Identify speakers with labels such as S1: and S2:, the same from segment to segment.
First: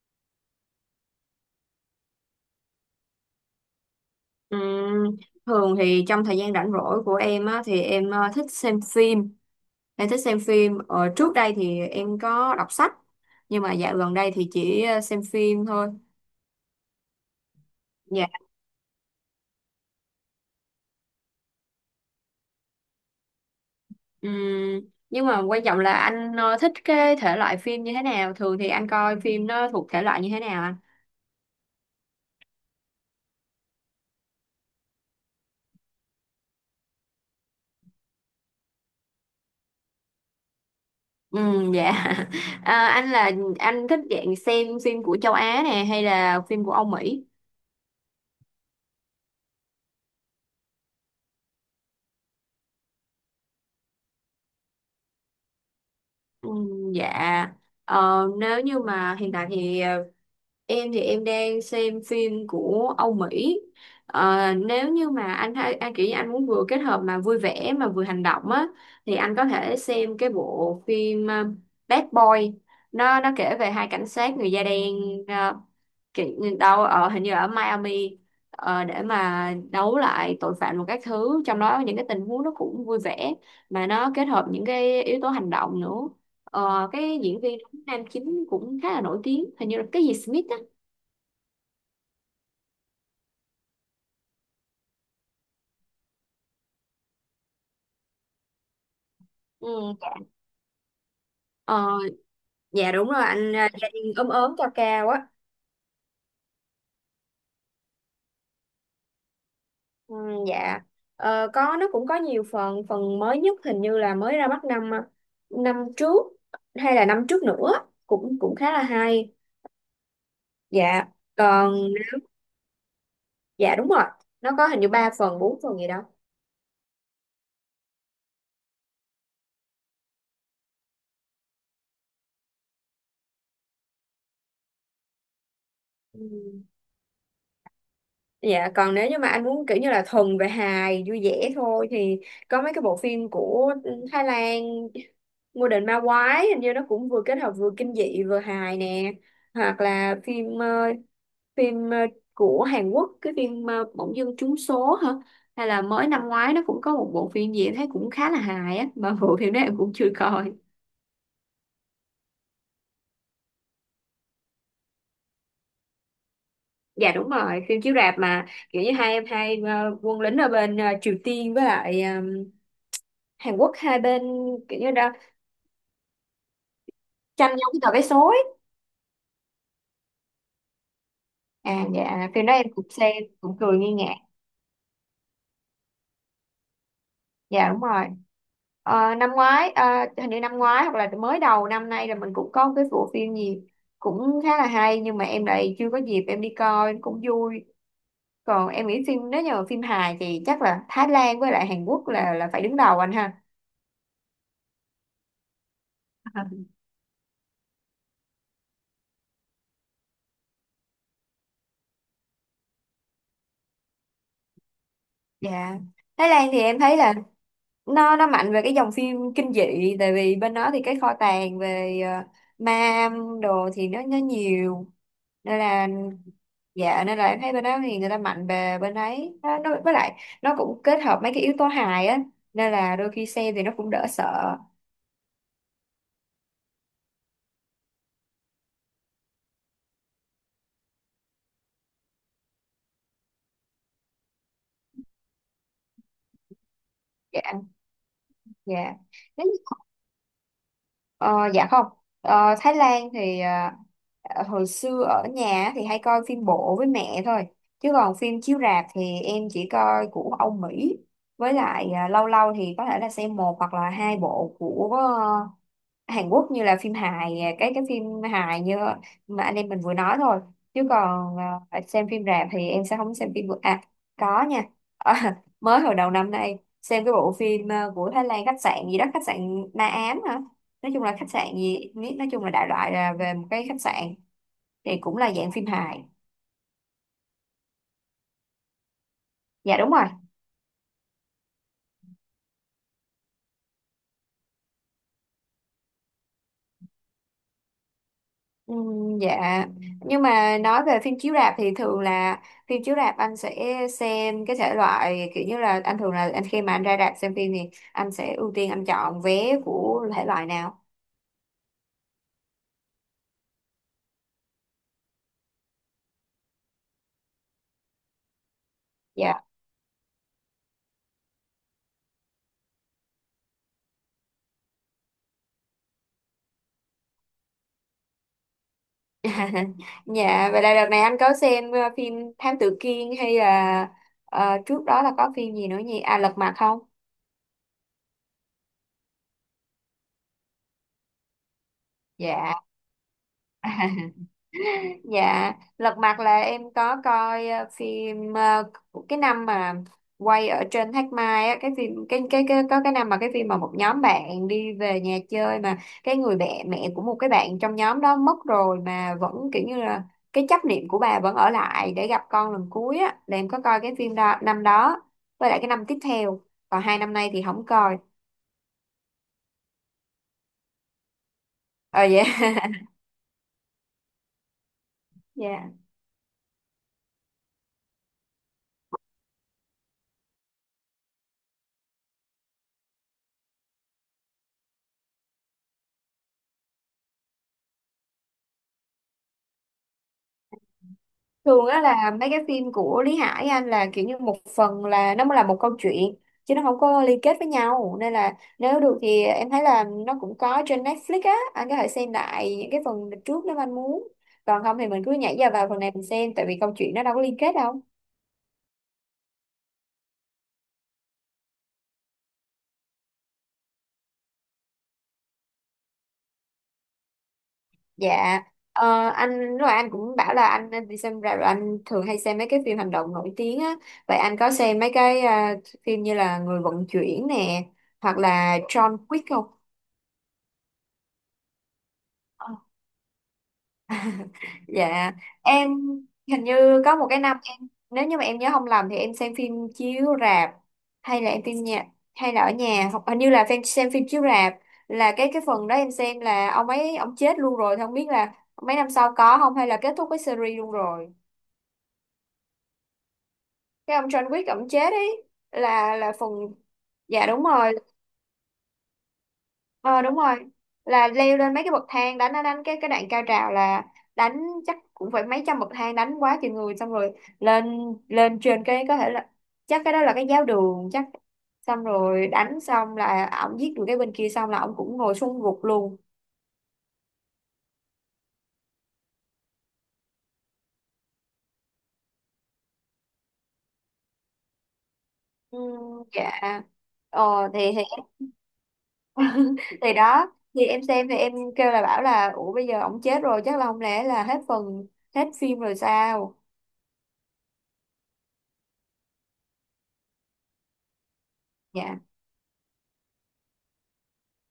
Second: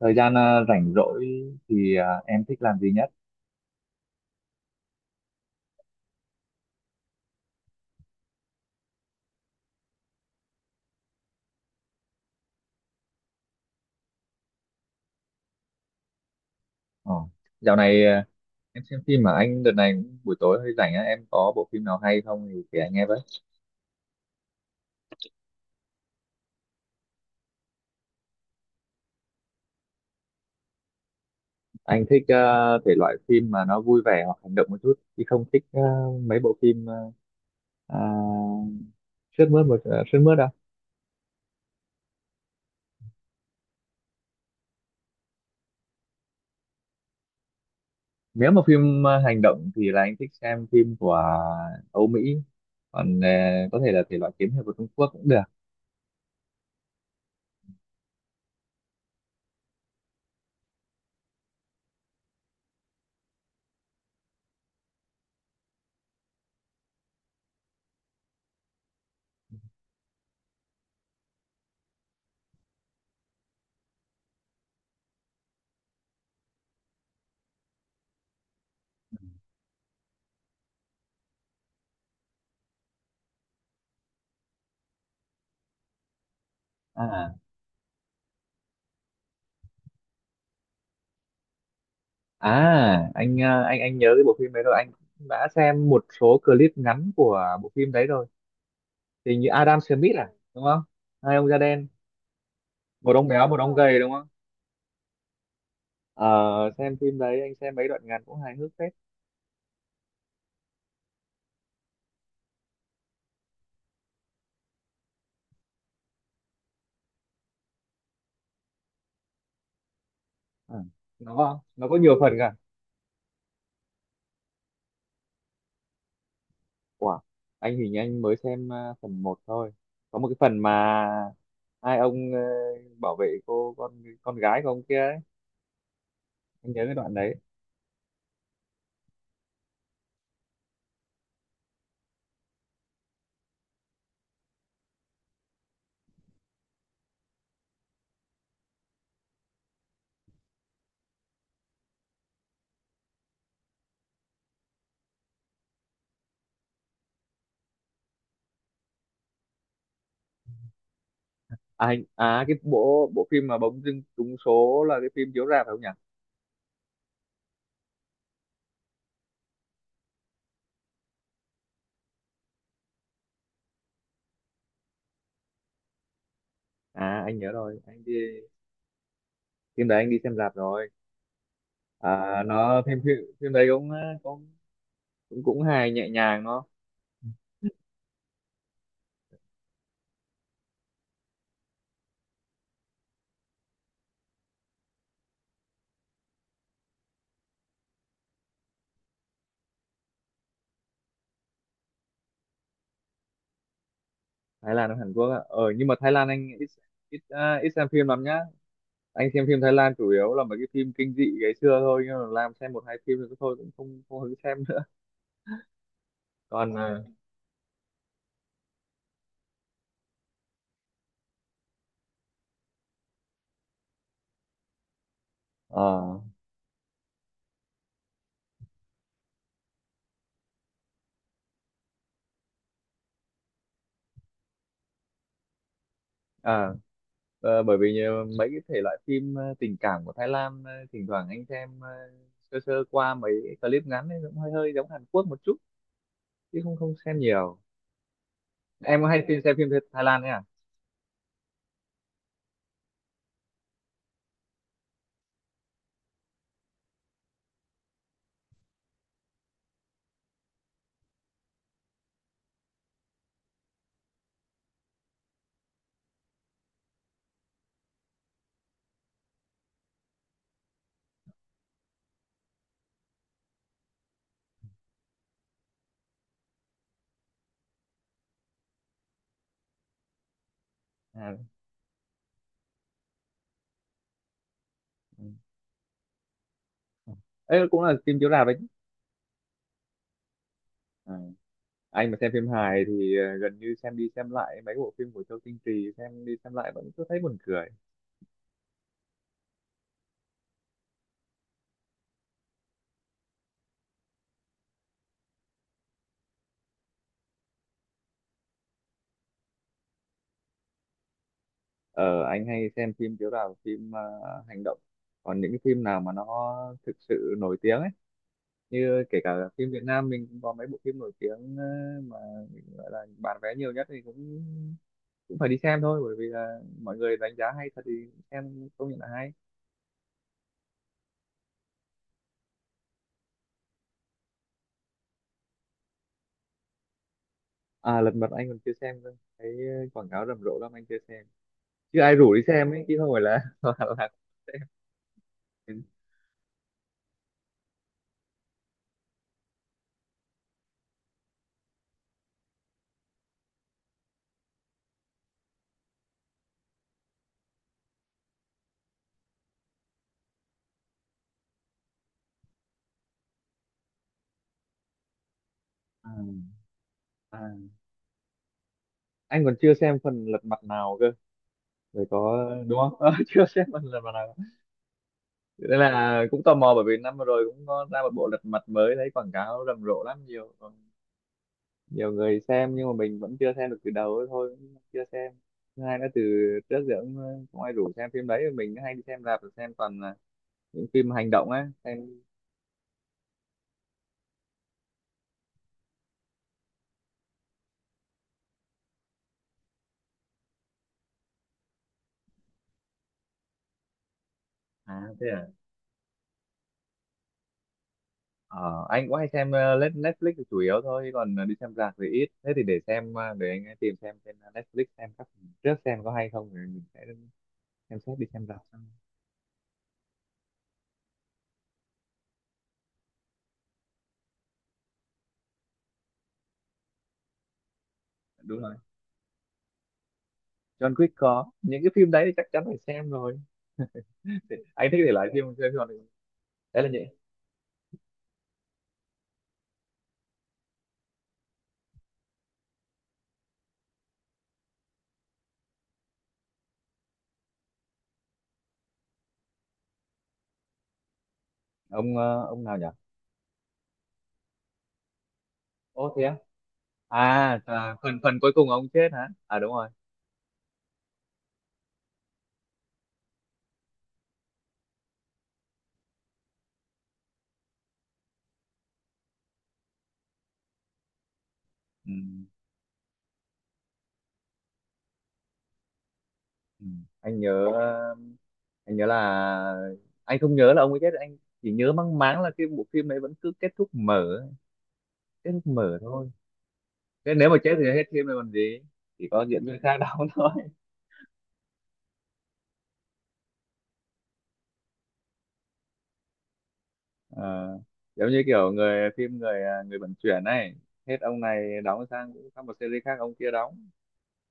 S1: Thời gian rảnh rỗi thì em thích làm gì nhất?
S2: Ừm, Thường thì trong thời gian rảnh rỗi của em á, thì em thích xem phim. Em thích xem phim. Ờ, Trước đây thì em có đọc sách, nhưng mà dạo gần đây thì chỉ xem phim thôi.
S1: ờ. Dạo này
S2: Dạ.
S1: em xem phim mà anh đợt này cũng buổi tối hơi rảnh á, em có bộ phim nào hay không thì kể anh nghe với.
S2: Ừm, nhưng mà quan trọng là anh thích cái thể loại phim như thế nào? Thường thì anh coi phim nó thuộc thể loại như thế nào anh?
S1: Anh thích thể loại phim mà nó vui vẻ hoặc hành động một chút, chứ không thích mấy bộ phim à, sướt mướt. Sướt mướt đâu.
S2: Dạ. Anh là anh thích dạng xem phim của châu Á nè hay là phim của Âu Mỹ?
S1: Nếu mà phim hành động thì là anh thích xem phim của Âu Mỹ, còn có thể là thể loại kiếm hiệp của Trung Quốc cũng được.
S2: Dạ. Nếu như mà hiện tại thì em thì em đang xem phim của Âu Mỹ. Nếu như mà anh hay anh kiểu như anh muốn vừa kết hợp mà vui vẻ mà vừa hành động á, thì anh có thể xem cái bộ phim Bad Boy. Nó kể về hai cảnh sát người da đen, ờ, kiểu đâu ở hình như ở Miami, để mà đấu lại tội phạm một các thứ, trong đó những cái tình huống nó cũng vui vẻ mà nó kết hợp những cái yếu tố hành động nữa. Ờ, cái
S1: à.
S2: diễn viên nam chính cũng khá là nổi tiếng, hình như là cái gì Smith á.
S1: À, anh anh nhớ cái bộ phim đấy rồi, anh cũng đã xem một số clip ngắn của bộ phim đấy rồi. Thì như Adam
S2: Ừ, dạ.
S1: Smith đúng không? Hai ông da đen,
S2: Ờ, dạ đúng
S1: một
S2: rồi
S1: ông béo,
S2: anh,
S1: một ông
S2: gia
S1: gầy đúng
S2: đình
S1: không?
S2: ốm ốm cao cao á.
S1: Ờ, xem phim đấy anh xem mấy đoạn ngắn cũng hài hước phết.
S2: Ừ, dạ. Ờ, có nó cũng có nhiều phần, phần mới nhất hình như là mới ra mắt năm năm trước hay là năm trước nữa, cũng cũng khá là hay.
S1: Ờ,
S2: Dạ.
S1: nó
S2: còn
S1: có nhiều phần cả.
S2: dạ đúng rồi, nó có hình như ba phần bốn phần gì đó.
S1: Wow, anh hình như anh mới xem phần một thôi. Có một cái phần mà hai ông bảo vệ cô con gái của ông kia ấy,
S2: Ừ.
S1: anh nhớ cái đoạn đấy.
S2: Dạ, còn nếu như mà anh muốn kiểu như là thuần về hài vui vẻ thôi, thì có mấy cái bộ phim của Thái Lan. Ngôi đền ma quái hình như nó cũng vừa kết hợp vừa kinh dị vừa hài nè, hoặc là phim phim của Hàn Quốc, cái phim Bỗng dưng trúng số hả, hay là mới năm ngoái nó cũng có một bộ phim gì em thấy cũng khá là hài á mà bộ phim đó em cũng chưa coi.
S1: À, anh- à cái bộ bộ phim mà bỗng dưng trúng số là cái phim chiếu rạp phải không nhỉ?
S2: Dạ đúng rồi, phim chiếu rạp mà kiểu như hai em hai quân lính ở bên Triều Tiên với lại Hàn Quốc, hai bên kiểu như đã
S1: À anh
S2: tranh
S1: nhớ
S2: nhau cái
S1: rồi,
S2: tờ vé
S1: anh đi
S2: số ấy.
S1: phim đấy, anh đi xem rạp rồi.
S2: À, dạ
S1: À,
S2: phim đó em
S1: nó
S2: cũng
S1: phim
S2: xem
S1: phim phim
S2: cũng
S1: đấy
S2: cười
S1: cũng
S2: nghi ngã.
S1: cũng cũng hài nhẹ nhàng nó.
S2: Dạ đúng rồi. Ờ, năm ngoái à, hình như năm ngoái hoặc là mới đầu năm nay là mình cũng có một cái bộ phim gì cũng khá là hay nhưng mà em lại chưa có dịp em đi coi, cũng vui. Còn em nghĩ phim nếu như mà phim hài thì chắc là Thái Lan với lại Hàn Quốc là phải đứng đầu anh ha.
S1: Thái Lan nó Hàn Quốc á, ờ nhưng mà Thái Lan anh ít ít à, ít xem phim lắm nhá. Anh xem phim Thái Lan chủ yếu là mấy cái phim kinh dị ngày xưa thôi, nhưng mà làm xem một hai phim rồi thôi, cũng không không hứng xem nữa.
S2: Dạ. Thái Lan thì
S1: Còn
S2: em thấy là nó mạnh về cái dòng phim kinh dị, tại vì bên đó thì cái kho tàng về ma đồ thì nó nhiều, nên là
S1: ờ,
S2: dạ nên là em thấy bên đó thì người ta mạnh về bên ấy, nó, với lại nó cũng kết hợp mấy cái yếu tố hài á, nên là đôi khi xem thì nó cũng đỡ sợ.
S1: à, bởi vì mấy cái thể loại phim tình cảm của Thái Lan, thỉnh thoảng anh xem sơ sơ qua mấy clip ngắn ấy, cũng hơi hơi giống Hàn Quốc một chút, chứ không không xem
S2: Dạ.
S1: nhiều.
S2: Dạ.
S1: Em có hay xem phim Thái Lan ấy
S2: Ờ, dạ không. Ờ, Thái Lan thì à, hồi xưa ở nhà thì hay coi phim bộ với mẹ thôi. Chứ còn phim chiếu rạp thì em chỉ coi của Âu Mỹ. Với lại à, lâu lâu thì có thể là xem một hoặc là hai bộ của ờ, Hàn Quốc như là phim hài, à, cái phim hài như mà anh em mình vừa nói thôi. Chứ còn à, xem phim rạp thì em sẽ không xem phim vừa. À, có nha. Ờ, mới hồi đầu năm nay xem cái bộ phim à, của Thái Lan khách sạn gì đó, khách sạn Na Ám hả? Nói chung là khách
S1: à?
S2: sạn gì, nói chung là đại loại là về một cái khách sạn, thì cũng
S1: Ừ,
S2: là dạng phim hài.
S1: ấy cũng là phim chiếu rạp đấy chứ.
S2: Dạ đúng rồi.
S1: À. Anh mà xem phim hài thì gần như xem đi xem lại mấy bộ phim của Châu Tinh Trì, xem đi xem lại vẫn cứ thấy buồn cười.
S2: Dạ. Nhưng mà nói về phim chiếu rạp thì thường là phim chiếu rạp anh sẽ xem cái thể loại kiểu như là anh thường là anh khi mà anh ra rạp xem phim thì anh sẽ ưu tiên anh chọn vé của thể loại nào?
S1: Ờ anh hay xem phim chiếu rạp, phim hành động, còn những cái phim nào mà nó thực sự nổi tiếng ấy, như kể cả
S2: Dạ.
S1: phim Việt Nam mình cũng có mấy bộ phim nổi tiếng mà mình gọi là bán vé nhiều nhất thì cũng cũng phải đi xem thôi, bởi vì là mọi người đánh giá hay thật thì xem công nhận là hay.
S2: Dạ vậy là đợt này anh có xem phim Thám Tử Kiên hay là trước đó là có phim gì nữa nhỉ, à Lật Mặt không?
S1: À lật mặt anh còn chưa xem cơ, thấy quảng cáo rầm rộ lắm anh chưa xem, chứ ai rủ đi
S2: Dạ.
S1: xem ấy chứ không phải là là
S2: Dạ,
S1: xem.
S2: Lật Mặt là em có coi phim của cái năm mà quay ở trên Thác Mai á, cái phim cái có cái năm mà cái phim mà một nhóm bạn đi về nhà chơi mà cái người mẹ mẹ của một cái bạn trong nhóm đó mất rồi mà vẫn kiểu như là cái chấp niệm của bà vẫn ở lại để gặp con lần cuối á, là em có coi cái phim đó năm đó với lại cái năm tiếp
S1: À,
S2: theo, còn hai năm nay thì không
S1: à.
S2: coi.
S1: Anh còn chưa xem phần lật mặt nào cơ rồi
S2: Ờ vậy.
S1: có đúng không. Ờ, chưa xem phần lật mặt nào,
S2: Dạ.
S1: nên là cũng tò mò bởi vì năm vừa rồi cũng có ra một bộ lật mặt mới, thấy quảng cáo rầm rộ lắm, nhiều nhiều người xem nhưng mà mình vẫn chưa xem được từ đầu ấy thôi, cũng chưa xem. Thứ hai nữa từ trước giờ cũng không ai rủ xem phim đấy, mình hay đi xem rạp xem toàn là những phim hành động
S2: Thường
S1: á
S2: á là
S1: xem.
S2: mấy cái phim của Lý Hải anh là kiểu như một phần là nó mới là một câu chuyện chứ nó không có liên kết với nhau, nên là nếu được thì em thấy là nó cũng có trên Netflix á, anh có thể xem lại những cái phần trước nếu anh muốn, còn không thì
S1: À
S2: mình cứ
S1: thế
S2: nhảy
S1: à.
S2: vào vào phần này mình xem, tại vì câu chuyện nó đâu có liên kết đâu.
S1: Ờ, anh cũng hay xem Netflix là chủ yếu thôi, chứ còn đi xem rạp thì ít. Thế thì để xem, để anh tìm xem trên Netflix xem các trước xem có hay không rồi mình sẽ xem xét đi
S2: Dạ.
S1: xem rạp sau.
S2: Ờ, anh lúc nãy anh cũng bảo là anh đi xem rạp rồi anh thường hay xem mấy cái phim hành động nổi tiếng á, vậy anh có xem mấy cái à, phim như là Người vận chuyển nè hoặc là
S1: Đúng rồi,
S2: John Wick không?
S1: John Wick, có những cái phim đấy thì chắc chắn phải xem rồi. Anh thích thể
S2: Dạ,
S1: loại phim
S2: em
S1: xem John Wick.
S2: hình như
S1: Đấy là
S2: có
S1: nhỉ.
S2: một cái năm em nếu như mà em nhớ không lầm thì em xem phim chiếu rạp hay là em phim nhà hay là ở nhà hoặc hình như là phim xem phim chiếu rạp, là cái phần đó em xem là ông ấy ông chết luôn rồi, thì không biết là mấy năm sau có không hay là kết thúc cái series luôn rồi.
S1: Ông ông nào nhỉ?
S2: Cái ông John Wick ông chết ấy, là
S1: Ô thế
S2: phần
S1: á.
S2: dạ đúng
S1: À,
S2: rồi
S1: à phần phần cuối cùng ông chết hả? À đúng rồi.
S2: ờ đúng rồi là leo lên mấy cái bậc thang đánh đánh đánh cái đoạn cao trào là đánh chắc cũng phải mấy trăm bậc thang đánh quá chừng người, xong rồi lên, lên trên cái có thể là chắc cái đó là cái giáo đường chắc, xong
S1: Ừ.
S2: rồi đánh xong là ổng giết được cái bên kia, xong là ổng cũng ngồi xuống gục luôn.
S1: Ừ. Anh nhớ anh nhớ là anh không nhớ là ông ấy chết, anh chỉ nhớ mang máng là cái bộ phim đấy vẫn cứ kết thúc mở, kết
S2: Ừ,
S1: thúc mở thôi.
S2: dạ.
S1: Thế nếu
S2: ờ
S1: mà
S2: thì
S1: chết
S2: thì
S1: thì hết phim rồi còn gì, chỉ có diễn viên
S2: thì
S1: khác đóng
S2: đó
S1: thôi.
S2: thì em xem thì em kêu là bảo là ủa bây giờ ổng chết rồi chắc là không lẽ là hết phần, hết phim rồi sao.
S1: Ờ, giống như kiểu người phim người à, người vận chuyển này, hết ông này
S2: Dạ.
S1: đóng sang sang một series khác ông kia đóng.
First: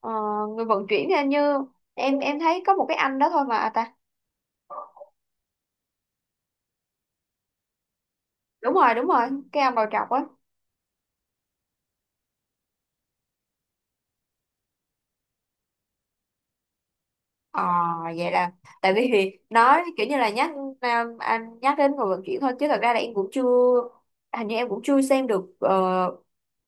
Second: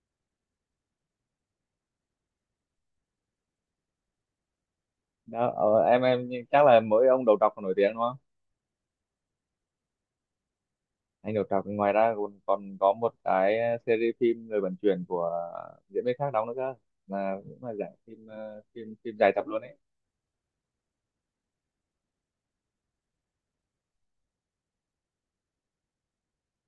S2: Ờ, người vận chuyển thì hình như em thấy có một cái anh đó thôi mà à, ta
S1: Đó em chắc là mỗi ông đầu trọc còn nổi tiếng đúng không?
S2: đúng rồi cái ông đầu trọc á.
S1: Anh đầu trọc ngoài ra còn còn có một cái series phim người vận chuyển của diễn viên khác đóng nữa cơ, là
S2: Ờ
S1: cũng là giải phim
S2: vậy là
S1: ờ,
S2: tại
S1: phim
S2: vì
S1: phim dài
S2: thì
S1: tập luôn ấy.
S2: nói kiểu như là nhắc à, anh nhắc đến người vận chuyển thôi chứ thật ra là em cũng chưa, hình như em cũng chưa xem được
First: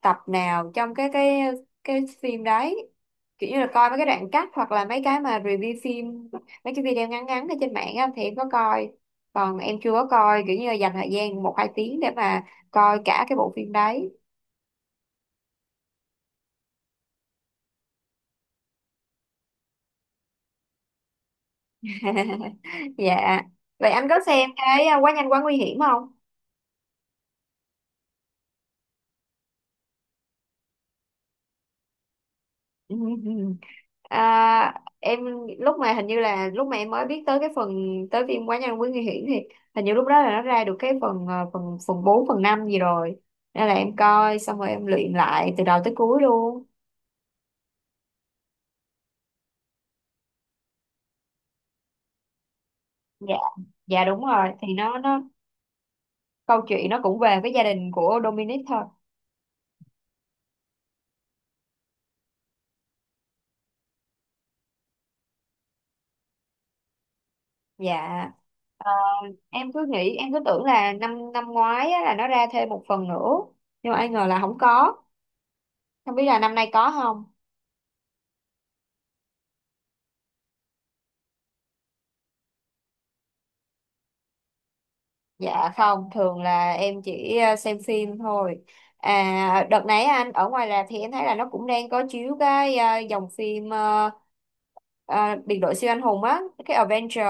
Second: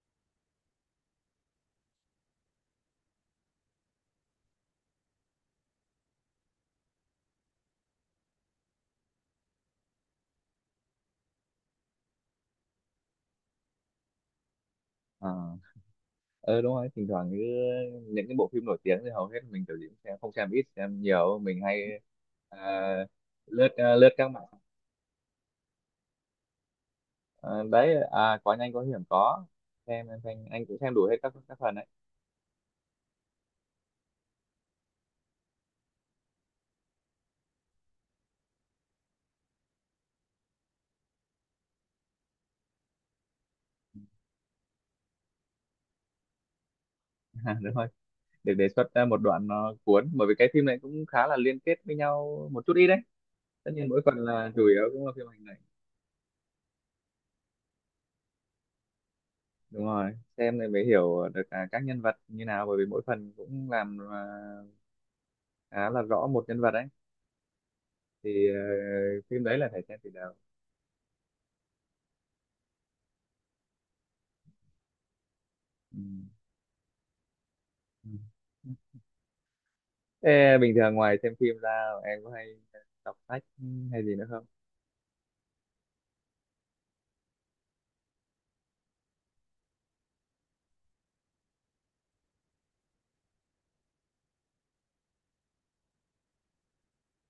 S2: tập nào trong cái phim đấy, kiểu như là coi mấy cái đoạn cắt hoặc là mấy cái mà review phim, mấy cái video ngắn ngắn ở trên mạng á, thì em có coi, còn em chưa có coi kiểu như là dành thời gian một hai tiếng để mà coi cả cái bộ phim đấy.
S1: Ờ. Ờ đúng rồi thỉnh thoảng cứ những cái bộ phim nổi tiếng thì hầu hết mình kiểu gì cũng xem, không xem ít xem nhiều mình hay à,
S2: Dạ
S1: lướt
S2: vậy
S1: lướt
S2: anh có
S1: các mạng.
S2: xem cái à, quá nhanh quá nguy hiểm không?
S1: Đấy có nhanh có hiểm có. Xem em xem anh cũng xem đủ hết các phần đấy.
S2: À, em lúc mà hình như là lúc mà em mới biết tới cái phần tới phim quá nhanh quá nguy hiểm thì hình như lúc đó là nó ra được cái phần à, phần phần 4 phần 5 gì rồi, nên là em coi xong rồi em luyện lại từ đầu tới cuối luôn.
S1: À, đúng rồi, được đề xuất ra một đoạn nó cuốn, bởi vì cái phim này cũng khá là liên kết với nhau một chút ít đấy.
S2: Dạ.
S1: Tất nhiên mỗi
S2: Dạ
S1: phần
S2: đúng rồi,
S1: là chủ
S2: thì
S1: yếu
S2: nó
S1: cũng là
S2: nó
S1: phim hành này.
S2: câu chuyện nó cũng về cái gia đình của Dominic thôi.
S1: Đúng rồi, xem này mới hiểu được các nhân vật như nào, bởi vì mỗi phần cũng làm khá là rõ một nhân vật đấy.
S2: Dạ.
S1: Thì ờ,
S2: Ờ,
S1: phim đấy là
S2: em
S1: phải
S2: cứ
S1: xem từ
S2: nghĩ
S1: đầu.
S2: em cứ tưởng là năm năm ngoái á, là nó ra thêm một phần nữa nhưng mà ai ngờ là không có.
S1: Ừ.
S2: Không biết là năm nay có không?
S1: Ừ. Ê, bình thường ngoài xem phim ra em có hay đọc sách hay gì nữa không?
S2: Dạ không, thường là em chỉ xem phim thôi. À, đợt nãy anh ở ngoài rạp thì em thấy là nó cũng đang có chiếu cái dòng phim biệt đội siêu anh hùng á, cái Avenger,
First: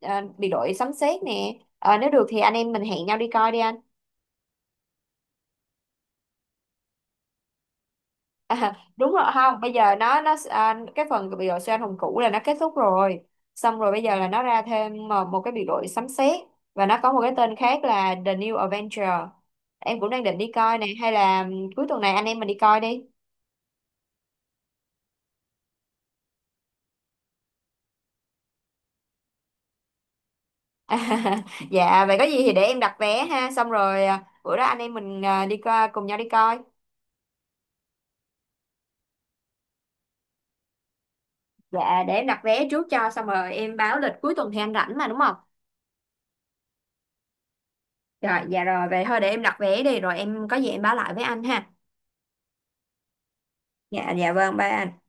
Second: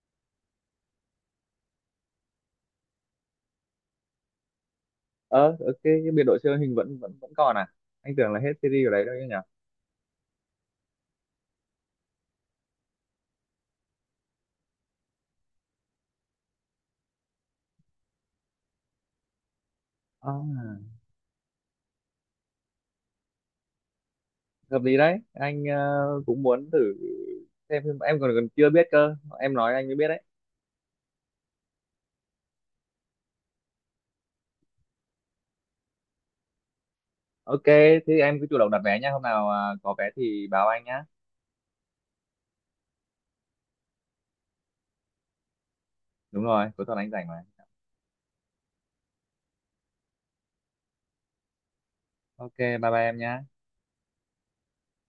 S2: biệt đội sấm sét nè. Ờ, nếu được thì anh em mình hẹn nhau đi coi đi anh.
S1: Ờ, ok, cái biệt đội siêu hình vẫn vẫn vẫn còn à? Anh tưởng là hết
S2: À,
S1: series ở đấy
S2: đúng
S1: đâu
S2: rồi,
S1: chứ nhỉ?
S2: không bây giờ nó à, cái phần biệt đội siêu anh hùng cũ là nó kết thúc rồi, xong rồi bây giờ là nó ra thêm một, cái biệt đội sấm sét, và nó có một cái tên khác là The New Avenger. Em cũng đang
S1: À,
S2: định đi coi này hay là ừ, cuối tuần này anh em mình đi coi đi.
S1: hợp lý đấy. Anh cũng muốn thử xem phim. Em còn còn chưa biết cơ. Em nói anh mới biết đấy.
S2: Dạ vậy có gì thì để em đặt vé ha, xong rồi à, bữa đó anh em mình à, đi coi, cùng nhau đi coi.
S1: Ok, thế em cứ chủ động đặt vé nha. Hôm nào có vé thì báo anh nhá.
S2: Dạ để em đặt vé trước cho xong rồi em báo lịch, cuối tuần thì anh rảnh mà đúng không?
S1: Đúng rồi, cuối tuần anh rảnh mà.
S2: Rồi dạ rồi vậy thôi để em đặt vé đi rồi em có gì em báo lại với anh ha.
S1: Ok, bye bye em nhá.
S2: Dạ dạ vâng bye anh.